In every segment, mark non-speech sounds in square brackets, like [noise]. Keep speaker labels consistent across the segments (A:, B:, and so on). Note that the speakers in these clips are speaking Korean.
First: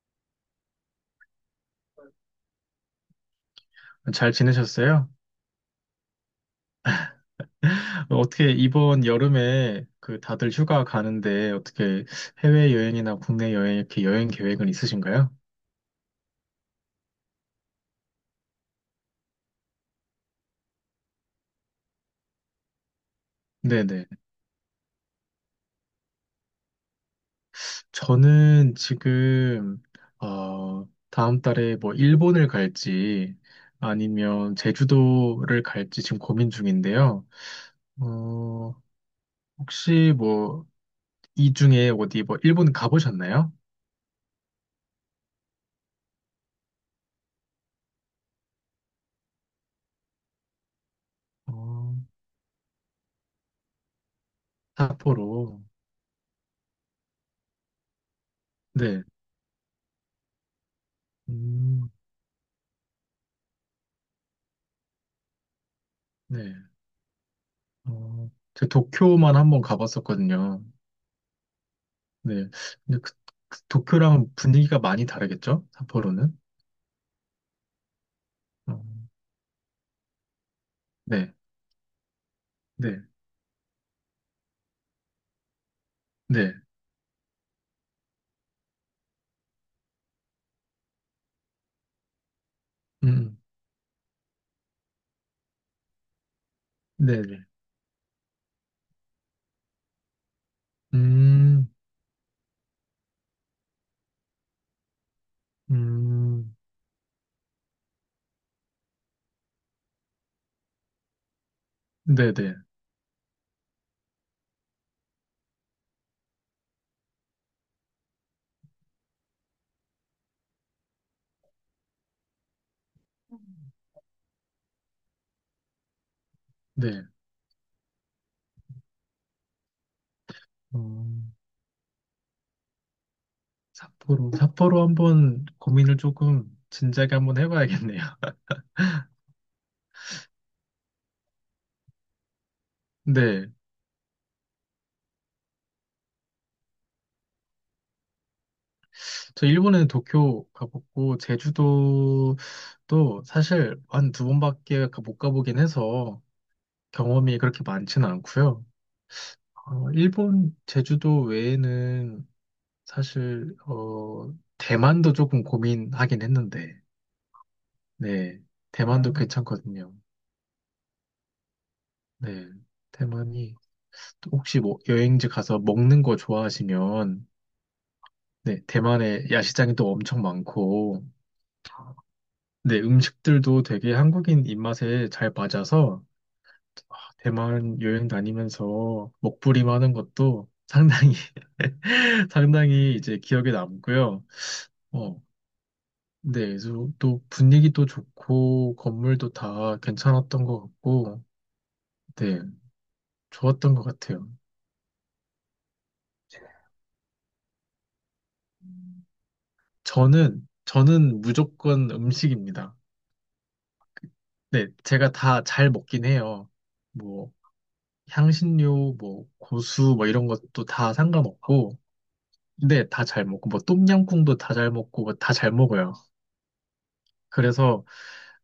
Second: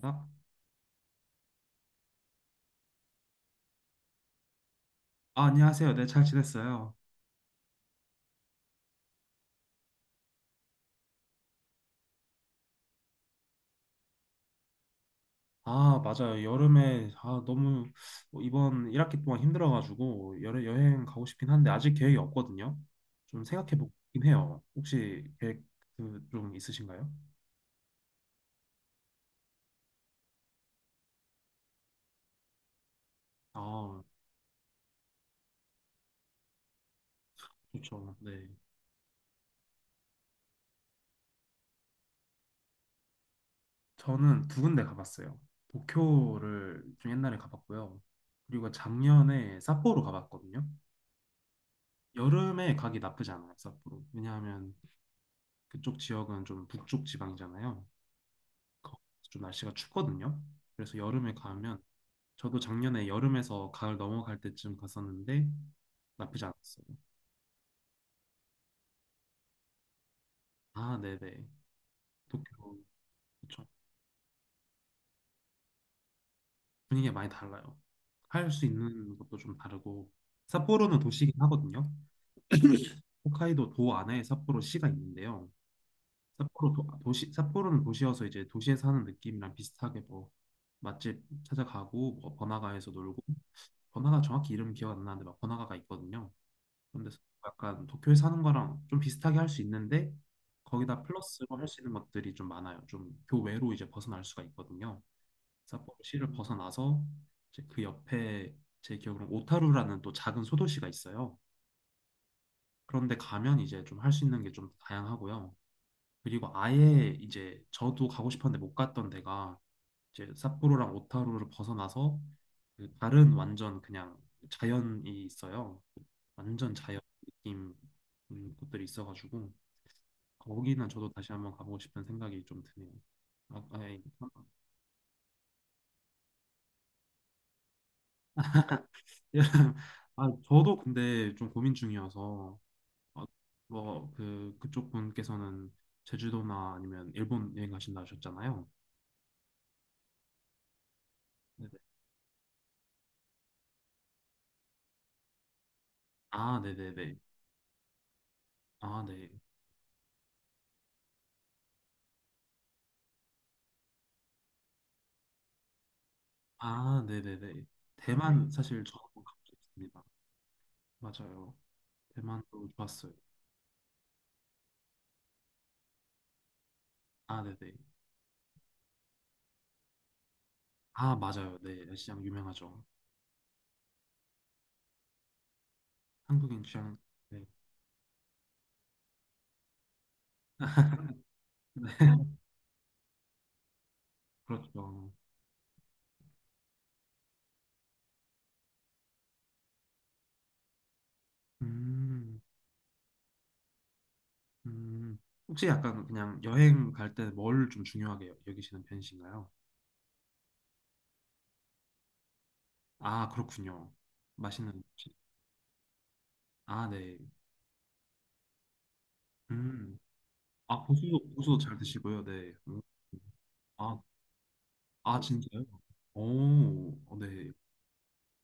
A: 아,
B: 잘 지내셨어요?
A: 아, 안녕하세요. 네, 잘 지냈어요.
B: 어떻게 이번 여름에 그 다들 휴가 가는데 어떻게 해외여행이나 국내 여행 이렇게 여행 계획은 있으신가요?
A: 아, 맞아요. 여름에 아, 너무 뭐 이번 1학기 동안 힘들어가지고 여름 여행 가고 싶긴 한데 아직 계획이 없거든요. 좀 생각해
B: 네네.
A: 보긴 해요. 혹시 계획 그, 좀 있으신가요?
B: 저는 지금, 다음 달에 뭐 일본을 갈지
A: 아,
B: 아니면 제주도를 갈지 지금 고민 중인데요.
A: 좋죠. 네.
B: 어, 혹시 뭐 이 중에 어디 뭐 일본 가보셨나요?
A: 저는 두 군데 가봤어요. 도쿄를 좀 옛날에 가봤고요. 그리고 작년에 삿포로 가봤거든요.
B: 어,
A: 여름에 가기 나쁘지 않아요, 삿포로. 왜냐하면
B: 삿포로.
A: 그쪽 지역은 좀 북쪽 지방이잖아요.
B: 네.
A: 좀 날씨가 춥거든요. 그래서 여름에 가면
B: 음,
A: 저도 작년에 여름에서 가을 넘어갈 때쯤 갔었는데 나쁘지
B: 네.
A: 않았어요.
B: 어, 저 도쿄만 한번 가봤었거든요.
A: 아, 네네. 도쿄
B: 네. 근데 그
A: 그쵸.
B: 도쿄랑 분위기가 많이 다르겠죠? 삿포로는?
A: 분위기가 많이 달라요. 할 수
B: 어,
A: 있는 것도 좀 다르고 삿포로는
B: 네,
A: 도시긴 하거든요.
B: 네,
A: 홋카이도 도 안에 삿포로 시가 있는데요.
B: 네.
A: 삿포로 도, 도시 삿포로는 도시여서 이제 도시에 사는 느낌이랑 비슷하게 뭐 맛집 찾아가고 뭐 번화가에서
B: 음,
A: 놀고
B: 음.
A: 번화가 정확히 이름 기억 안 나는데 막 번화가가 있거든요. 근데
B: 네, 네.
A: 약간 도쿄에 사는 거랑 좀 비슷하게 할 수 있는데 거기다 플러스로 할
B: 음,
A: 수 있는 것들이 좀 많아요. 좀 교외로 이제 벗어날 수가 있거든요. 삿포로시를
B: 음,
A: 벗어나서 이제 그 옆에 제 기억으로는 오타루라는 또 작은 소도시가 있어요.
B: 네, 네,
A: 그런데 가면 이제 좀 할 수 있는 게 좀 다양하고요. 그리고 아예 이제 저도 가고 싶었는데 못 갔던 데가 이제 삿포로랑 오타루를 벗어나서 그 다른 완전 그냥 자연이 있어요. 완전 자연
B: 네.
A: 느낌 곳들이 있어가지고 거기는
B: 어,
A: 저도 다시 한번 가보고 싶은 생각이 좀 드네요. 아, 아이,
B: 삿포로 한번 고민을 조금 진작에 한번 해봐야겠네요. [laughs]
A: [laughs] 아, 저도 근데 좀 고민 중이어서 아,
B: 네.
A: 뭐, 그, 그쪽 분께서는 제주도나 아니면 일본 여행 가신다 하셨잖아요.
B: 저 일본에는 도쿄 가봤고,
A: 네네.
B: 제주도도 사실 한 두 번밖에 못 가보긴 해서
A: 아, 네네네.
B: 경험이 그렇게 많지는 않고요.
A: 아, 네.
B: 일본 제주도 외에는 사실 대만도 조금 고민하긴 했는데,
A: 아, 네네네.
B: 네,
A: 대만 사실 저도
B: 대만도
A: 가보고
B: 괜찮거든요.
A: 있습니다. 맞아요.
B: 네,
A: 대만도 좋았어요.
B: 대만이 혹시 뭐 여행지 가서 먹는 거 좋아하시면,
A: 아, 네네.
B: 네, 대만에 야시장이 또 엄청 많고,
A: 아, 맞아요. 네, 야시장
B: 네,
A: 유명하죠.
B: 음식들도 되게 한국인 입맛에 잘 맞아서
A: 한국인
B: 아,
A: 취향. 네.
B: 대만 여행 다니면서 먹부림하는 것도 상당히 [laughs]
A: [laughs]
B: 상당히 이제 기억에 남고요.
A: 그렇죠.
B: 어, 네, 그래서 또 분위기도 좋고 건물도 다 괜찮았던 것 같고, 네,
A: 음,
B: 좋았던 것 같아요.
A: 음. 혹시 약간 그냥 여행 갈 때 뭘 좀 중요하게 여기시는 편이신가요?
B: 저는 무조건 음식입니다.
A: 아, 그렇군요.
B: 네,
A: 맛있는
B: 제가
A: 음식.
B: 다 잘 먹긴 해요.
A: 아, 네.
B: 뭐 향신료, 뭐 고수,
A: 음.
B: 뭐 이런 것도
A: 아,
B: 다
A: 고수도, 고수도 잘
B: 상관없고,
A: 드시고요. 네. 음.
B: 네, 다 잘 먹고, 뭐
A: 아,
B: 똠양꿍도 다 잘 먹고, 뭐
A: 아,
B: 다잘
A: 진짜요?
B: 먹어요.
A: 오, 어, 네.
B: 그래서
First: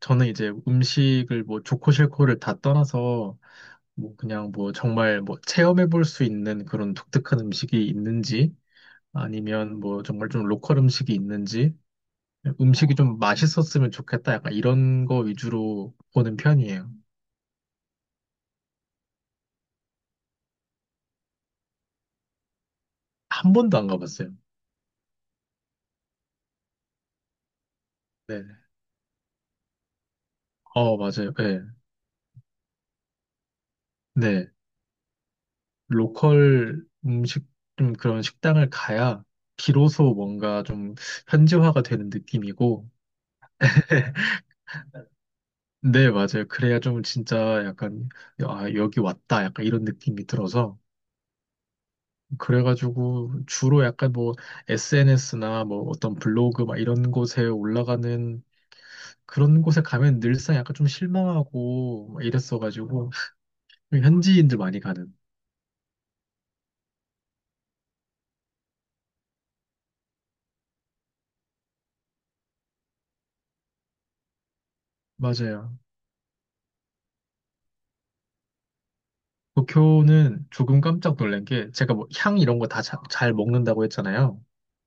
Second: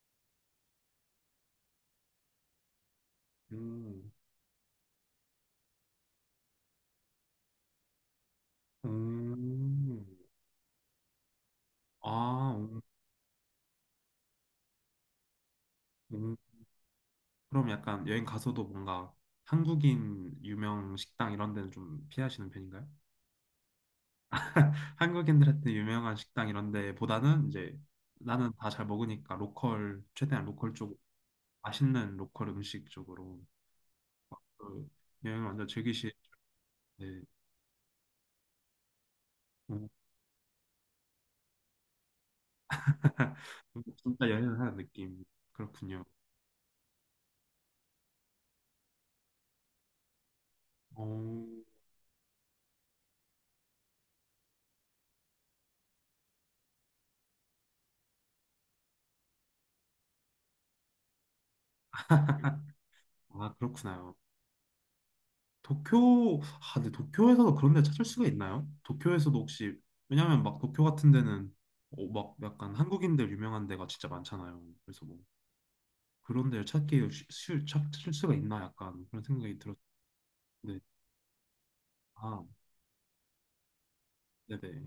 B: 저는 이제 음식을 뭐 좋고 싫고를 다 떠나서
A: 음.
B: 뭐 그냥 뭐 정말 뭐 체험해 볼 수 있는 그런 독특한 음식이 있는지 아니면 뭐
A: 음.
B: 정말 좀 로컬 음식이 있는지
A: 아, 오.
B: 음식이 좀 맛있었으면 좋겠다 약간 이런 거 위주로 보는
A: 오.
B: 편이에요.
A: 그럼 약간 여행 가서도 뭔가 한국인 유명 식당 이런 데는 좀 피하시는 편인가요?
B: 한 번도 안 가봤어요.
A: 한국인들한테 유명한 식당 이런 데보다는 이제
B: 네.
A: 나는 다 잘 먹으니까 로컬, 최대한 로컬 쪽,
B: 맞아요. 네.
A: 맛있는 로컬 음식 쪽으로
B: 네.
A: 그 여행을 완전 즐기시,
B: 로컬
A: 네.
B: 음식 좀 그런 식당을 가야
A: 음.
B: 비로소 뭔가 좀 현지화가 되는 느낌이고
A: [laughs]
B: [laughs]
A: 진짜 여행을 하는 느낌. 그렇군요.
B: 네, 맞아요. 그래야 좀 진짜 약간, 아, 여기 왔다. 약간 이런 느낌이 들어서.
A: 오
B: 그래가지고 주로 약간 뭐 SNS나 뭐 어떤 블로그 막 이런 곳에 올라가는 그런 곳에 가면 늘상 약간 좀 실망하고 막 이랬어가지고
A: 아, 그렇구나요.
B: 현지인들 많이 가는.
A: 도쿄, 아, 근데 도쿄에서도 그런 데 찾을 수가 있나요? 도쿄에서도 혹시, 왜냐면 막 도쿄 같은 데는 어, 막 약간 한국인들 유명한 데가 진짜 많잖아요. 그래서 뭐
B: 맞아요.
A: 그런 데를 찾기 찾을 수가 있나 약간 그런 생각이
B: 도쿄는
A: 들었는데,
B: 조금 깜짝 놀란 게 제가 뭐 향
A: 아,
B: 이런 거 다 잘 먹는다고 했잖아요.
A: 네네.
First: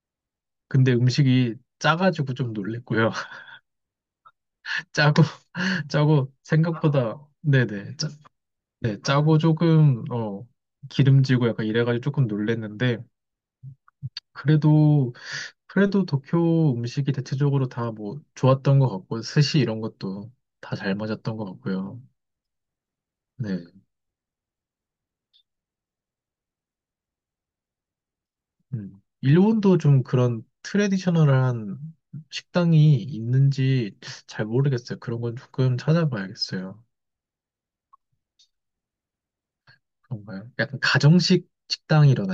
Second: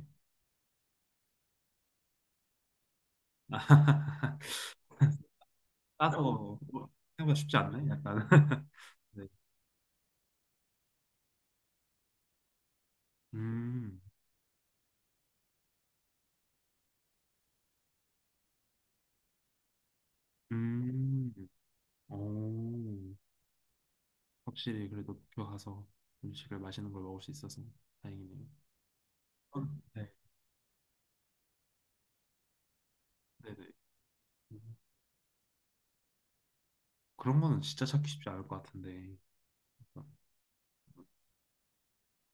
B: 근데 음식이 짜가지고 좀 놀랬고요. [laughs]
A: [laughs]
B: 짜고, [laughs]
A: 따서
B: 짜고
A: 뭐
B: 생각보다,
A: 생각보다 쉽지 않네,
B: 네네.
A: 약간. [laughs]
B: 네,
A: 네.
B: 짜고 조금, 기름지고 약간 이래가지고 조금 놀랬는데,
A: 음,
B: 그래도, 그래도 도쿄 음식이 대체적으로 다 뭐 좋았던 것 같고, 스시 이런 것도 다 잘
A: 음,
B: 맞았던 것 같고요.
A: 오,
B: 네.
A: 확실히 그래도 도쿄 가서 음식을 맛있는 걸 먹을 수 있어서 다행이네요.
B: 음.
A: 어,
B: 일본도 좀
A: 네,
B: 그런 트레디셔널한 식당이
A: 네네.
B: 있는지 잘
A: 음.
B: 모르겠어요. 그런 건 조금 찾아봐야겠어요.
A: 그런 거는 진짜 찾기 쉽지 않을 것 같은데
B: 그런가요? 약간 가정식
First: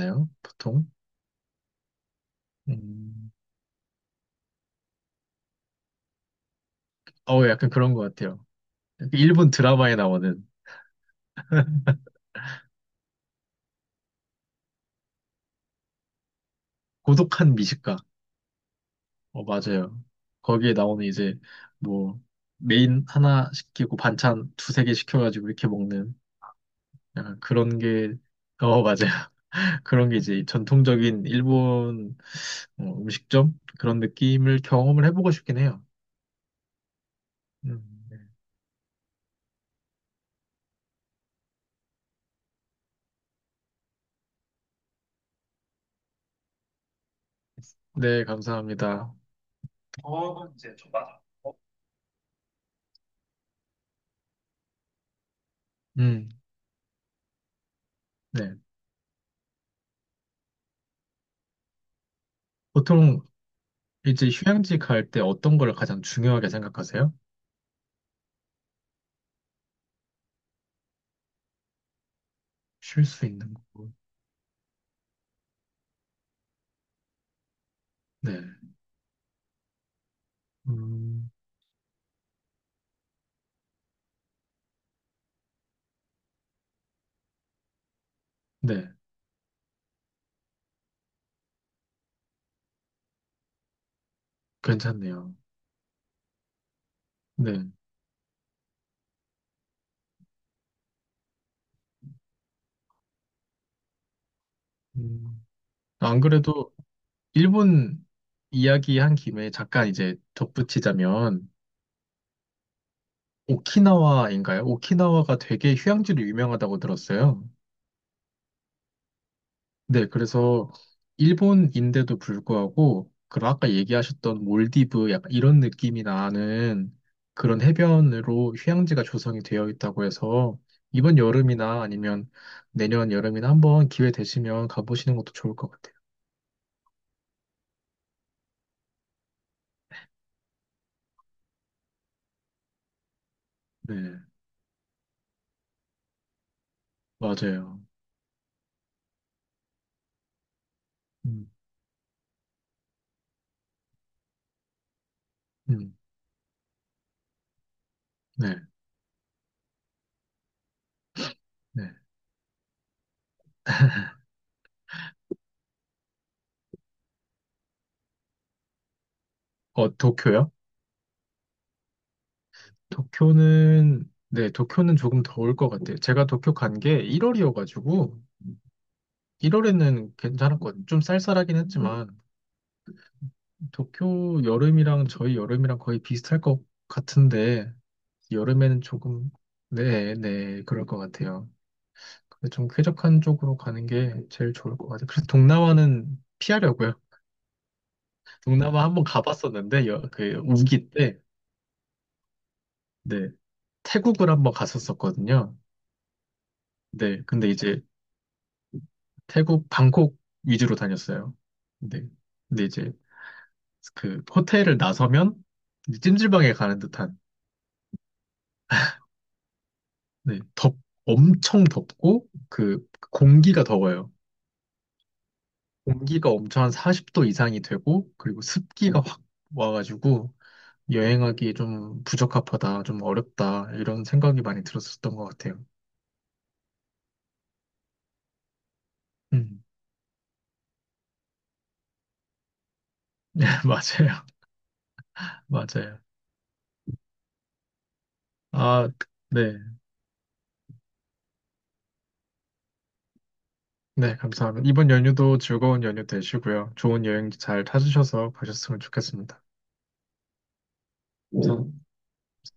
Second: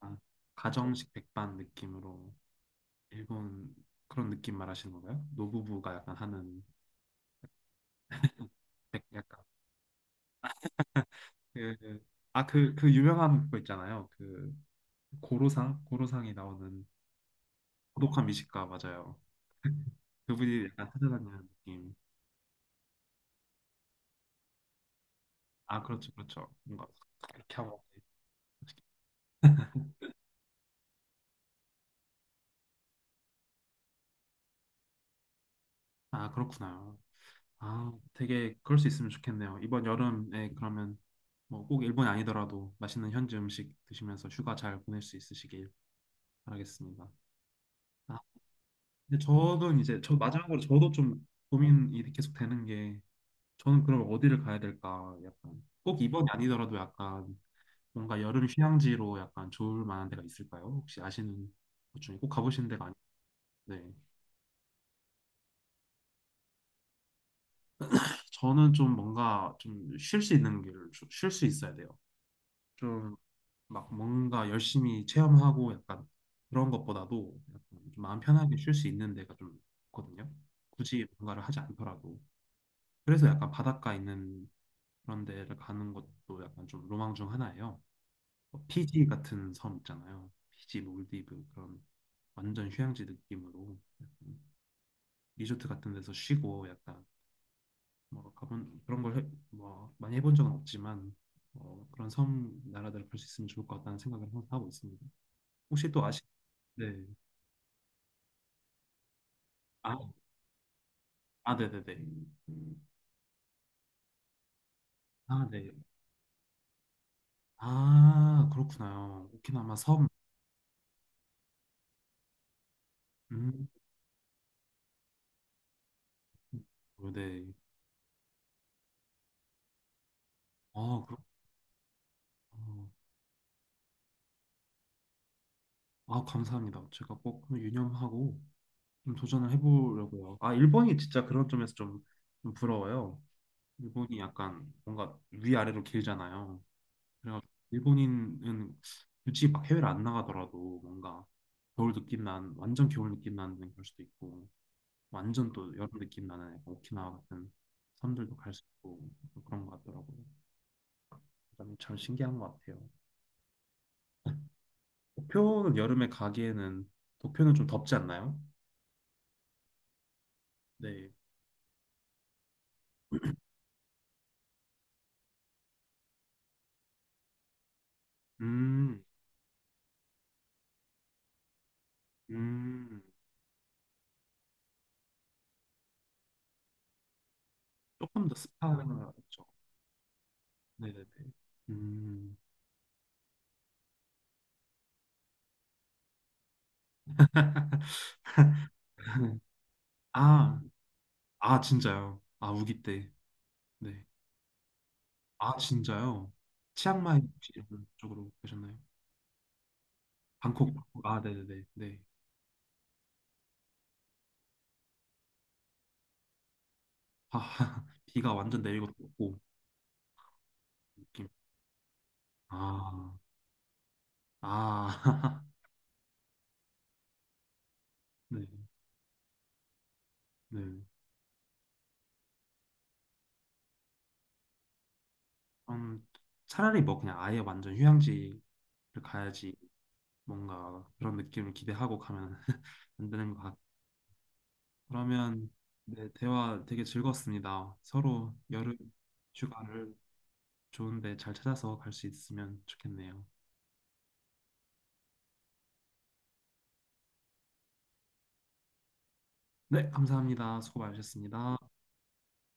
A: 아,
B: 보통?
A: 가정식 백반 느낌으로
B: 음,
A: 일본 그런 느낌 말하시는 건가요? 노부부가 약간 하는
B: 약간 그런 것 같아요.
A: 백 약간
B: 일본 드라마에 나오는
A: 그아그그 유명한 거 있잖아요 그 고로상이 나오는
B: 고독한 미식가.
A: 고독한 미식가 맞아요 [laughs]
B: 맞아요.
A: 그분이
B: 거기에
A: 약간
B: 나오는 이제
A: 찾아다니는 느낌
B: 뭐 메인 하나 시키고 반찬 두세 개 시켜가지고 이렇게
A: 아 그렇죠
B: 먹는
A: 그렇죠 뭔가
B: 약간
A: 그렇게
B: 그런
A: 하고
B: 게, 맞아요. [laughs] 그런 게 이제 전통적인 일본 음식점? 그런 느낌을 경험을 해보고 싶긴 해요.
A: 아 그렇구나 아,
B: 네,
A: 되게 그럴 수 있으면 좋겠네요. 이번 여름에 그러면 뭐 꼭 일본이 아니더라도 맛있는 현지 음식 드시면서 휴가 잘 보낼 수 있으시길 바라겠습니다. 아,
B: 네, 감사합니다.
A: 근데 저는 이제 저
B: 저는
A: 마지막으로
B: 이제 좀
A: 저도
B: 맞아.
A: 좀 고민이 계속 되는 게 저는 그럼 어디를 가야 될까? 약간 꼭 이번이
B: 음,
A: 아니더라도 약간 뭔가 여름
B: 네.
A: 휴양지로 약간 좋을 만한 데가 있을까요? 혹시 아시는 것 중에 꼭 가보신 데가
B: 보통
A: 아닌데
B: 이제 휴양지 갈 때 어떤 걸 가장 중요하게 생각하세요?
A: 저는 좀 뭔가 좀 쉴 수 있는 길을 쉴 수 있어야 돼요.
B: 쉴
A: 좀
B: 수 있는 거.
A: 막 뭔가 열심히 체험하고 약간 그런 것보다도 약간 좀 마음
B: 네.
A: 편하게 쉴 수 있는 데가 좀 있거든요. 굳이
B: 음,
A: 뭔가를 하지 않더라도. 그래서 약간 바닷가 있는 그런 데를 가는 것도 약간 좀 로망 중 하나예요. 뭐
B: 네.
A: 피지 같은 섬 있잖아요. 피지, 몰디브 그런 완전 휴양지 느낌으로 약간
B: 괜찮네요.
A: 리조트 같은 데서 쉬고 약간
B: 네.
A: 뭐 가본 그런 걸 뭐 많이 해본 적은 없지만 어, 그런 섬 나라들을 볼 수 있으면 좋을 것 같다는 생각을 항상 하고 있습니다.
B: 음,
A: 혹시 또
B: 안
A: 아시
B: 그래도
A: 네.
B: 일본 이야기한 김에 잠깐
A: 아,
B: 이제 덧붙이자면
A: 아, 네네네.
B: 오키나와인가요? 오키나와가
A: 아, 네.
B: 되게 휴양지로 유명하다고 들었어요.
A: 아, 그렇구나요. 오키나와 섬.
B: 네, 그래서 일본인데도 불구하고 그
A: 음,
B: 아까 얘기하셨던 몰디브 약간 이런 느낌이 나는
A: 어, 네.
B: 그런 해변으로 휴양지가 조성이 되어 있다고 해서
A: 아, 그렇
B: 이번 여름이나 아니면 내년 여름이나 한번 기회 되시면 가보시는 것도 좋을 것 같아요.
A: 아, 감사합니다. 제가 꼭 한번 유념하고 좀 도전을 해보려고요. 아, 일본이 진짜 그런 점에서 좀, 좀 부러워요.
B: 네,
A: 일본이 약간 뭔가 위아래로 길잖아요. 그래가지고
B: 맞아요.
A: 일본인은 굳이 막 해외를 안 나가더라도 뭔가
B: 음,
A: 겨울 느낌 난, 완전 겨울 느낌 나는 그럴 수도 있고 완전 또 여름
B: 음,
A: 느낌 나는 약간 오키나와 같은 섬들도 갈
B: 네.
A: 수 있고 뭐 그런 것 같더라고요. 그다음에
B: 네.
A: 참 신기한 것 같아요. 도쿄는 여름에 가기에는 도쿄는 좀 덥지 않나요?
B: 도쿄요?
A: 네,
B: 도쿄는, 네, 도쿄는 조금 더울 것 같아요. 제가 도쿄 간 게 1월이어가지고,
A: 음,
B: 1월에는 괜찮았거든요. 좀 쌀쌀하긴 했지만,
A: 음,
B: 도쿄 여름이랑 저희 여름이랑 거의 비슷할 것 같은데,
A: 조금 더
B: 여름에는 조금,
A: 습하죠.
B: 네, 네, 그럴 것
A: 네네네.
B: 같아요.
A: 음,
B: 근데 좀 쾌적한 쪽으로 가는 게 제일 좋을 것 같아요. 그래서 동남아는 피하려고요. 동남아 한 번
A: [laughs]
B: 가봤었는데, 그,
A: 아,
B: 우기 때,
A: 아 진짜요? 아 우기 때,
B: 네,
A: 네,
B: 태국을 한 번 갔었었거든요.
A: 아 진짜요? 치앙마이
B: 네, 근데
A: 혹시
B: 이제
A: 이런 쪽으로 가셨나요?
B: 태국 방콕
A: 방콕,
B: 위주로
A: 방콕. 아
B: 다녔어요.
A: 네네네, 네,
B: 근데, 이제 그 호텔을 나서면 이제 찜질방에 가는 듯한
A: 아 [laughs] 비가 완전 내리고 덥고
B: 네, 덥
A: 느낌.
B: 엄청 덥고 그
A: 아,
B: 공기가 더워요.
A: 아, [laughs]
B: 공기가 엄청 한 40도 이상이 되고
A: 네,
B: 그리고 습기가 확 와가지고
A: 네.
B: 여행하기 좀 부적합하다, 좀 어렵다 이런 생각이 많이 들었었던 것 같아요.
A: 그럼 차라리 뭐 그냥 아예 완전 휴양지를 가야지
B: 음,
A: 뭔가 그런 느낌을 기대하고 가면 [laughs] 안
B: [laughs]
A: 되는 것
B: 네,
A: 같아요.
B: 맞아요,
A: 그러면
B: 맞아요.
A: 네, 대화 되게 즐거웠습니다. 서로 여름
B: 아, 네.
A: 휴가를 좋은데 잘 찾아서 갈 수 있으면 좋겠네요.
B: 네, 감사합니다. 이번 연휴도 즐거운 연휴 되시고요. 좋은 여행 잘 찾으셔서 가셨으면 좋겠습니다.
A: 네, 감사합니다. 수고 많으셨습니다.
B: 감사합니다.